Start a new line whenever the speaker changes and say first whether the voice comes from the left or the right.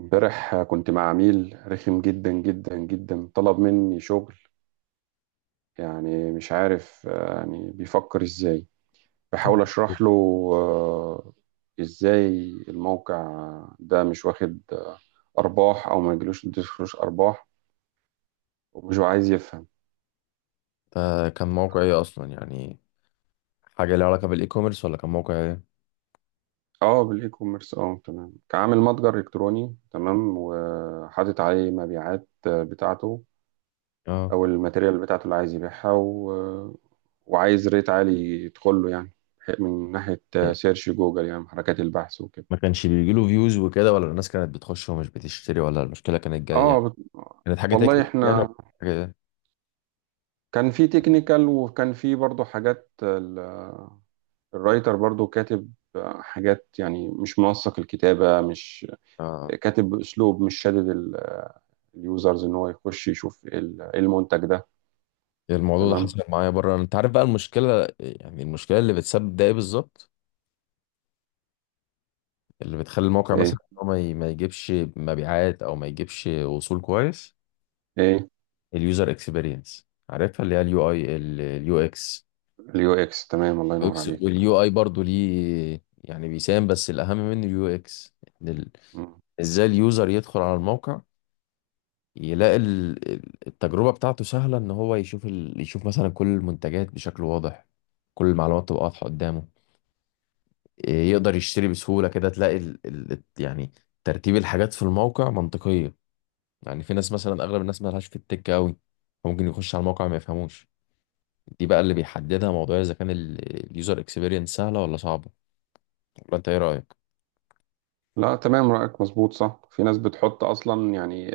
right: امبارح كنت مع عميل رخم جدا جدا جدا طلب مني شغل. يعني مش عارف، يعني بيفكر ازاي.
left: كان
right: بحاول اشرح له. آه، ازاي الموقع ده مش واخد ارباح او ما يجيلوش يدخلوش ارباح، ومش هو عايز يفهم.
left: كان موقع ايه اصلا يعني، حاجه ليها علاقه بالاي كوميرس ولا كان موقع ايه؟
right: اه، بالاي كوميرس. اه، تمام، كعامل متجر الكتروني تمام، وحاطط عليه مبيعات بتاعته.
left: اه،
right: او الماتيريال بتاعته اللي عايز يبيعها، وعايز ريت عالي يدخل له يعني، من ناحية سيرش جوجل، يعني حركات البحث وكده.
left: ما كانش بيجي له فيوز وكده، ولا الناس كانت بتخش ومش بتشتري، ولا المشكله كانت جايه
right: اه،
left: يعني، كانت حاجه
right: والله
left: تكتب يعني.
right: احنا
left: حاجه ايه؟
right: كان في تكنيكال، وكان في برضو حاجات الرايتر برضو كاتب حاجات، يعني مش منسق الكتابة، مش
left: اه.
right: كاتب بأسلوب مش شادد اليوزرز ان هو يخش يشوف ايه إيه المنتج ده.
left: إيه الموضوع ده
right: تمام.
left: حصل معايا بره، انت عارف بقى المشكله، يعني المشكله اللي بتسبب ده ايه بالظبط، اللي بتخلي الموقع
right: ايه،
left: مثلا إن هو ما يجيبش مبيعات او ما يجيبش وصول كويس؟
right: ايه.
left: اليوزر اكسبيرينس، عارفها اللي هي اليو اي اليو اكس،
right: اليو اكس، تمام، الله ينور
left: UX.
right: عليك.
left: واليو اي برضو ليه يعني، بيساهم، بس الاهم منه اليو اكس. إن
right: مم.
left: ازاي اليوزر يدخل على الموقع، يلاقي التجربة بتاعته سهلة، ان هو يشوف يشوف مثلا كل المنتجات بشكل واضح، كل المعلومات تبقى واضحة قدامه، إيه، يقدر يشتري بسهولة، كده تلاقي يعني ترتيب الحاجات في الموقع منطقية. يعني في ناس مثلا، اغلب الناس مالهاش في التك قوي، فممكن يخش على الموقع ما يفهموش. دي بقى اللي بيحددها، موضوع اذا كان اليوزر اكسبيرينس سهلة ولا صعبة، ولا انت ايه رأيك؟
right: لا، تمام، رأيك مظبوط صح. في ناس بتحط اصلا يعني،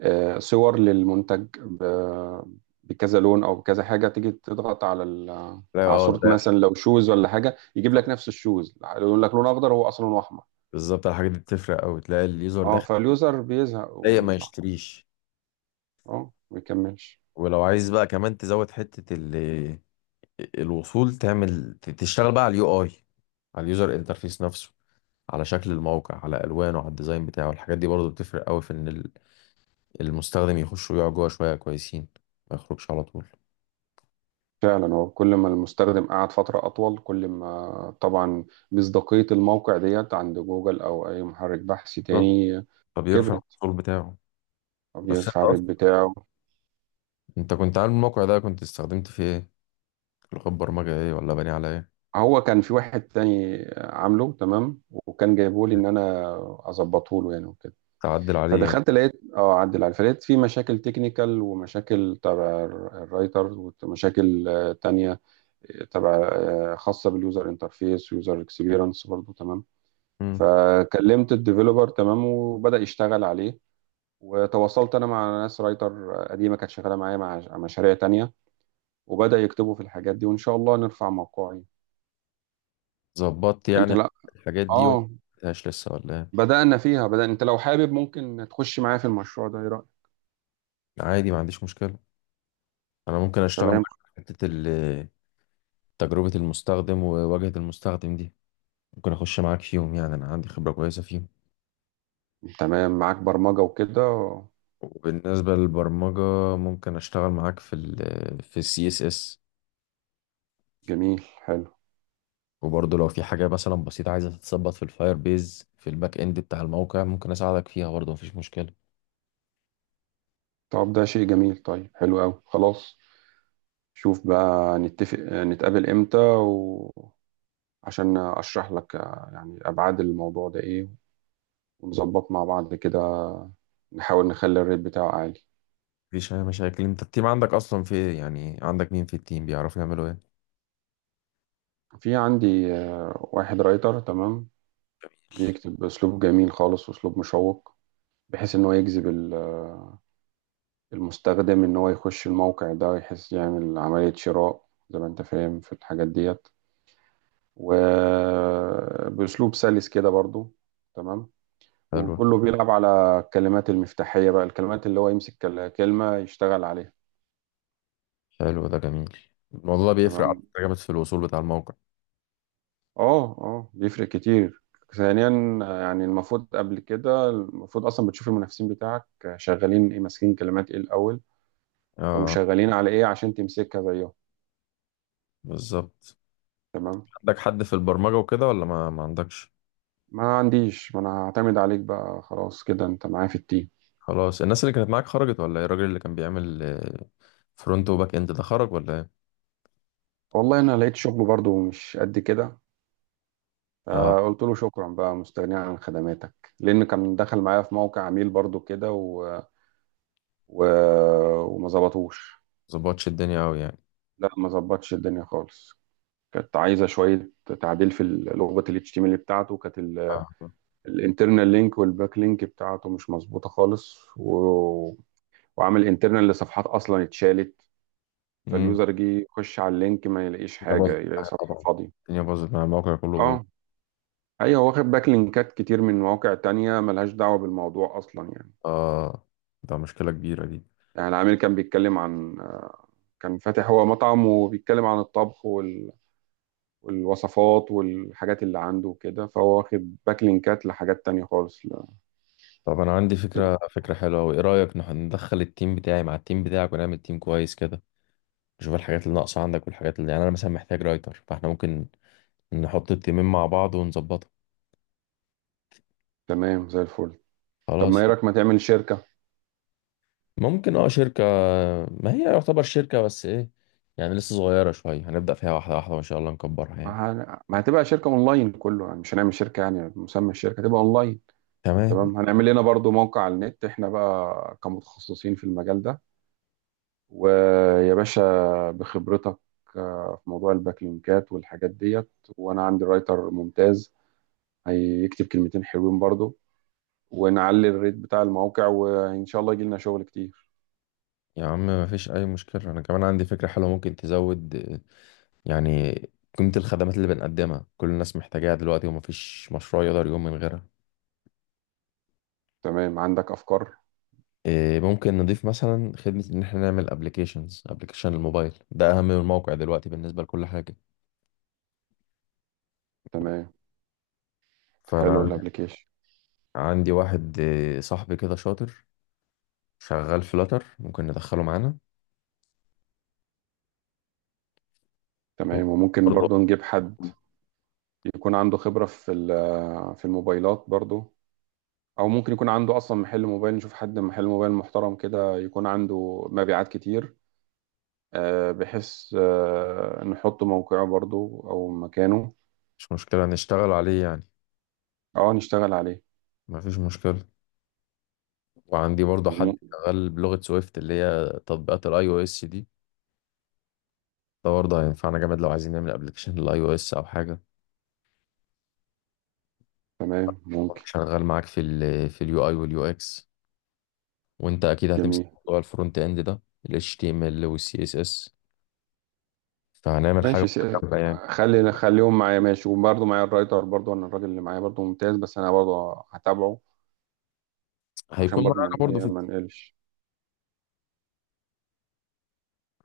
right: صور للمنتج بكذا لون او بكذا حاجه، تيجي تضغط على
left: لا
right: على
left: اه،
right: صوره مثلا، لو شوز ولا حاجه، يجيب لك نفس الشوز يقول لك لون اخضر، هو اصلا لونه احمر.
left: بالظبط، الحاجات دي بتفرق قوي، تلاقي اليوزر
right: اه،
left: داخل
right: فاليوزر بيزهق
left: ضايق ما
right: ويطلع.
left: يشتريش.
right: اه، ما يكملش.
left: ولو عايز بقى كمان تزود حتة الوصول، تعمل تشتغل بقى على اليو اي، على اليوزر انترفيس نفسه، على شكل الموقع، على الوانه، على الديزاين بتاعه، الحاجات دي برضه بتفرق قوي في ان المستخدم يخش ويقعد جوه شوية كويسين، ما يخرجش على طول.
right: فعلا، هو كل ما المستخدم قعد فتره اطول، كل ما طبعا مصداقيه الموقع ديت عند جوجل او اي محرك بحث
left: بالظبط،
right: تاني
left: فبيرفع
right: كبرت.
left: الوصول بتاعه. بس انت
right: بيرفع الريت
left: اصلا،
right: بتاعه.
left: انت كنت عامل الموقع ده، كنت استخدمت فيه ايه؟ لغة برمجة ايه، ولا بني على ايه؟
right: هو كان في واحد تاني عامله تمام، وكان جايبه لي ان انا اظبطه له يعني وكده.
left: تعدل عليه يعني.
right: فدخلت لقيت، اعدل عليه، فلقيت في مشاكل تكنيكال ومشاكل تبع الرايتر، ومشاكل تانية، آه، تبع آه، خاصة باليوزر انترفيس ويوزر اكسبيرينس برضه، تمام.
left: مم.
right: فكلمت الديفيلوبر تمام، وبدأ يشتغل عليه. وتواصلت انا مع ناس رايتر قديمة كانت شغالة معايا، مع مشاريع تانية. وبدأ يكتبوا في الحاجات دي، وان شاء الله نرفع موقعي.
left: ظبطت
right: انت،
left: يعني
right: لا.
left: الحاجات دي ولا
right: اه،
left: مش لسه ولا ايه؟
right: بدأنا فيها، انت لو حابب ممكن تخش معايا في المشروع ده، ايه رأيك؟
left: عادي، ما عنديش مشكلة. انا ممكن اشتغل معاك
right: تمام.
left: في حتة تجربة المستخدم وواجهة المستخدم دي، ممكن اخش معاك فيهم يعني، انا عندي خبرة كويسة فيهم.
right: تمام، معاك برمجة وكده.
left: وبالنسبة للبرمجة، ممكن اشتغل معاك في ال، في السي اس اس.
right: جميل، حلو.
left: وبرضه لو في حاجة مثلا بسيطة عايزة تتظبط في الفاير بيز، في الباك اند بتاع الموقع، ممكن اساعدك فيها برضه، مفيش مشكلة.
right: طب ده شيء جميل، طيب، حلو قوي، خلاص. شوف بقى نتفق نتقابل امتى، وعشان اشرح لك يعني ابعاد الموضوع ده ايه، ونظبط مع بعض كده. نحاول نخلي الريت بتاعه عالي.
left: مفيش اي مشاكل. انت التيم عندك اصلا في ايه يعني، عندك مين في التيم، بيعرفوا يعملوا ايه؟
right: في عندي واحد رايتر تمام، بيكتب بأسلوب جميل خالص وأسلوب مشوق، بحيث إن هو يجذب المستخدم ان هو يخش الموقع ده، يحس يعمل عملية شراء، زي ما انت فاهم في الحاجات ديت، وبأسلوب سلس كده برضو، تمام.
left: حلو.
right: وكله بيلعب على الكلمات المفتاحية بقى، الكلمات اللي هو يمسك كلمة يشتغل عليها.
left: حلو، ده جميل. الموضوع ده بيفرق على
right: تمام.
left: فكرة جامد في الوصول بتاع الموقع.
right: اه، اه، بيفرق كتير. ثانيا، يعني المفروض قبل كده، المفروض اصلا بتشوف المنافسين بتاعك شغالين ايه، ماسكين كلمات ايه الاول،
left: اه
right: وشغالين على ايه عشان تمسكها زيهم.
left: بالظبط.
right: تمام.
left: عندك حد في البرمجة وكده ولا ما عندكش؟
right: ما عنديش. ما انا هعتمد عليك بقى، خلاص كده انت معايا في التيم.
left: خلاص، الناس اللي كانت معاك خرجت ولا ايه؟ الراجل اللي كان بيعمل فرونت وباك اند ده خرج ولا ايه؟
right: والله انا لقيت شغل برضو مش قد كده،
left: اه.
right: فقلت له شكرا بقى، مستغني عن خدماتك، لان كان دخل معايا في موقع عميل برضو كده، و... وما ظبطوش.
left: ظبطش الدنيا قوي يعني؟
right: لا، ما ظبطش الدنيا خالص. كانت عايزه شويه تعديل في لغه ال HTML بتاعته. كانت
left: اه.
right: الانترنال لينك والباك لينك بتاعته مش مظبوطه خالص، وعامل انترنال لصفحات اصلا اتشالت،
left: امم
right: فاليوزر جه يخش على اللينك ما يلاقيش
left: الدنيا
right: حاجة،
left: باظت
right: يلاقي
left: معايا
right: صفحة
left: طبعا،
right: فاضية.
left: الدنيا باظت، مع الموقع كله باظ.
right: اه. ايوه، واخد باك لينكات كتير من مواقع تانية ملهاش دعوة بالموضوع اصلا يعني.
left: اه. ده مشكلة كبيرة دي.
right: يعني العميل كان بيتكلم عن، كان فاتح هو مطعم، وبيتكلم عن الطبخ والوصفات والحاجات اللي عنده وكده، فهو واخد باك لينكات لحاجات تانية خالص لا.
left: طب انا عندي فكرة حلوة، وايه رأيك ندخل التيم بتاعي مع التيم بتاعك، ونعمل تيم كويس كده، نشوف الحاجات اللي ناقصة عندك، والحاجات اللي يعني انا مثلا محتاج رايتر، فاحنا ممكن نحط التيمين مع بعض ونظبطها.
right: تمام، زي الفل. طب ما
left: خلاص.
right: ايه رأيك ما تعمل شركة.
left: ممكن اه، شركة. ما هي يعتبر شركة، بس ايه، يعني لسه صغيرة شوية، هنبدأ فيها واحدة واحدة، وان شاء الله نكبرها
right: ما
left: يعني.
right: ما هتبقى شركة اونلاين كله يعني، مش هنعمل شركة يعني، مسمى الشركة هتبقى اونلاين.
left: تمام
right: تمام، هنعمل لنا برضو موقع على النت، احنا بقى كمتخصصين في المجال ده. ويا باشا، بخبرتك في موضوع الباك لينكات والحاجات ديت، وانا عندي رايتر ممتاز هيكتب كلمتين حلوين برضو، ونعلي الريت بتاع الموقع، وان شاء الله يجي لنا شغل كتير.
left: يا عم، ما فيش اي مشكلة. انا كمان عندي فكرة حلوة، ممكن تزود يعني قيمة الخدمات اللي بنقدمها، كل الناس محتاجاها دلوقتي، وما فيش مشروع يقدر يقوم من غيرها.
right: تمام، عندك افكار.
left: إيه، ممكن نضيف مثلا خدمة ان احنا نعمل ابلكيشنز، ابلكيشن الموبايل ده اهم من الموقع دلوقتي بالنسبة لكل حاجة.
right: تمام، حلو
left: فانا
right: الابليكيشن.
left: عندي واحد صاحبي كده شاطر، شغال فلاتر، ممكن ندخله معانا.
right: تمام، وممكن
left: برضه
right: برضو نجيب حد يكون عنده خبرة في في الموبايلات برضو. او ممكن يكون عنده اصلا محل موبايل، نشوف حد محل موبايل محترم كده يكون عنده مبيعات كتير، بحيث نحط موقعه برضو او مكانه.
left: مش مشكلة نشتغل عليه يعني،
right: اه، نشتغل عليه.
left: مفيش مشكلة. وعندي برضه حد
right: وم...
left: شغال بلغة سويفت، اللي هي تطبيقات الاي او اس دي، ده برضه هينفعنا جامد لو عايزين نعمل ابلكيشن للاي او اس او حاجة.
right: تمام، ممكن.
left: شغال معاك في ال، في اليو اي واليو اكس، وانت اكيد هتمسك
right: جميل.
left: موضوع الفرونت اند ده، ال HTML وال CSS، فهنعمل حاجة
right: ماشي،
left: متكاملة يعني.
right: خليهم معايا. ماشي، وبرضه معايا الرايتر برضه، انا الراجل اللي معايا برضه ممتاز، بس انا برضه هتابعه،
left: هيكون
right: عشان برضه
left: معانا
right: من
left: برضه
right: ايه
left: في،
right: ما نقلش.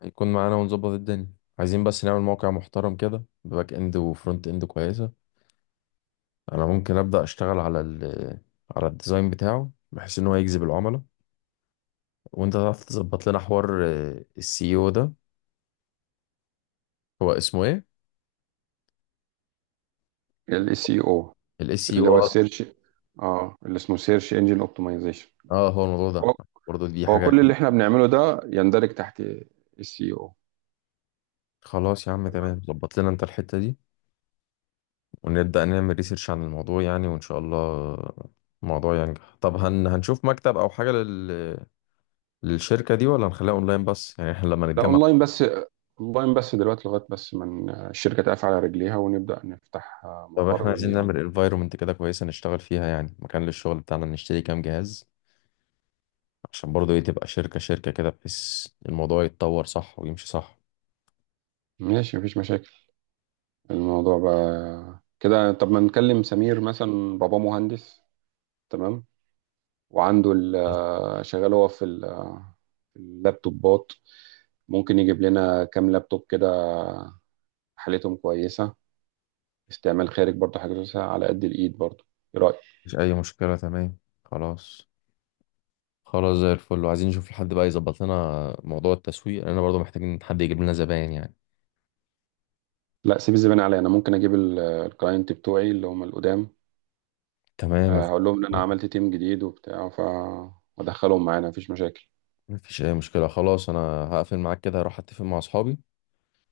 left: هيكون معانا ونظبط الدنيا. عايزين بس نعمل موقع محترم كده، بباك اند وفرونت اند كويسة. انا ممكن ابدا اشتغل على ال، على الديزاين بتاعه، بحيث ان هو يجذب العملاء، وانت تعرف تظبط لنا حوار السي او ده. هو اسمه ايه،
right: السي او،
left: الاس سي
right: اللي
left: او؟
right: هو
left: اه.
right: السيرش. اه، اللي اسمه سيرش انجن اوبتمايزيشن.
left: آه، هو الموضوع ده برضه، دي
right: هو
left: حاجه.
right: كل اللي احنا بنعمله ده يندرج تحت السي او.
left: خلاص يا عم، تمام، ظبط لنا انت الحته دي، ونبدا نعمل ريسيرش عن الموضوع يعني، وان شاء الله الموضوع ينجح. طب هنشوف مكتب او حاجه للشركه دي، ولا هنخليها اونلاين بس يعني، احنا لما
right: ده
left: نتجمع؟
right: اونلاين بس. اونلاين بس دلوقتي، لغايه بس من الشركه تقف على رجليها، ونبدا نفتح
left: طب احنا
right: مقر
left: عايزين
right: ليها
left: نعمل
right: وكده.
left: انفايرومنت كده كويسه نشتغل فيها يعني، مكان للشغل بتاعنا، نشتري كام جهاز، عشان برضو ايه، تبقى شركة، شركة كده، بحيث الموضوع يتطور صح ويمشي صح.
right: ماشي، مفيش مشاكل. الموضوع بقى كده، طب ما نكلم سمير مثلا، بابا مهندس، تمام، وعنده شغال هو في في اللابتوبات، ممكن يجيب لنا كام لابتوب كده حالتهم كويسه، استعمال خارج برضه حاجه كويسة على قد الايد برضه. ايه رايك؟
left: مفيش أي مشكلة، تمام. خلاص. خلاص زي الفل. وعايزين نشوف لحد بقى يظبط لنا موضوع التسويق، لأننا برضو محتاجين حد يجيب لنا زباين يعني.
right: لا، سيب الزبالة عليا، انا ممكن اجيب الكلاينت بتوعي اللي هم القدام،
left: تمام
right: هقول لهم ان انا عملت تيم جديد وبتاع، فادخلهم معانا، مفيش مشاكل.
left: مفيش أي مشكلة، خلاص. أنا هقفل معاك كده، هروح أتفق مع أصحابي،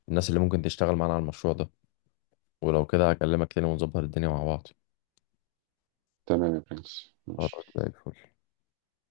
left: الناس اللي ممكن تشتغل معانا على المشروع ده، ولو كده هكلمك تاني ونظبط الدنيا مع بعض.
right: تمام يا برنس،
left: خلاص
right: ماشي.
left: زي الفل.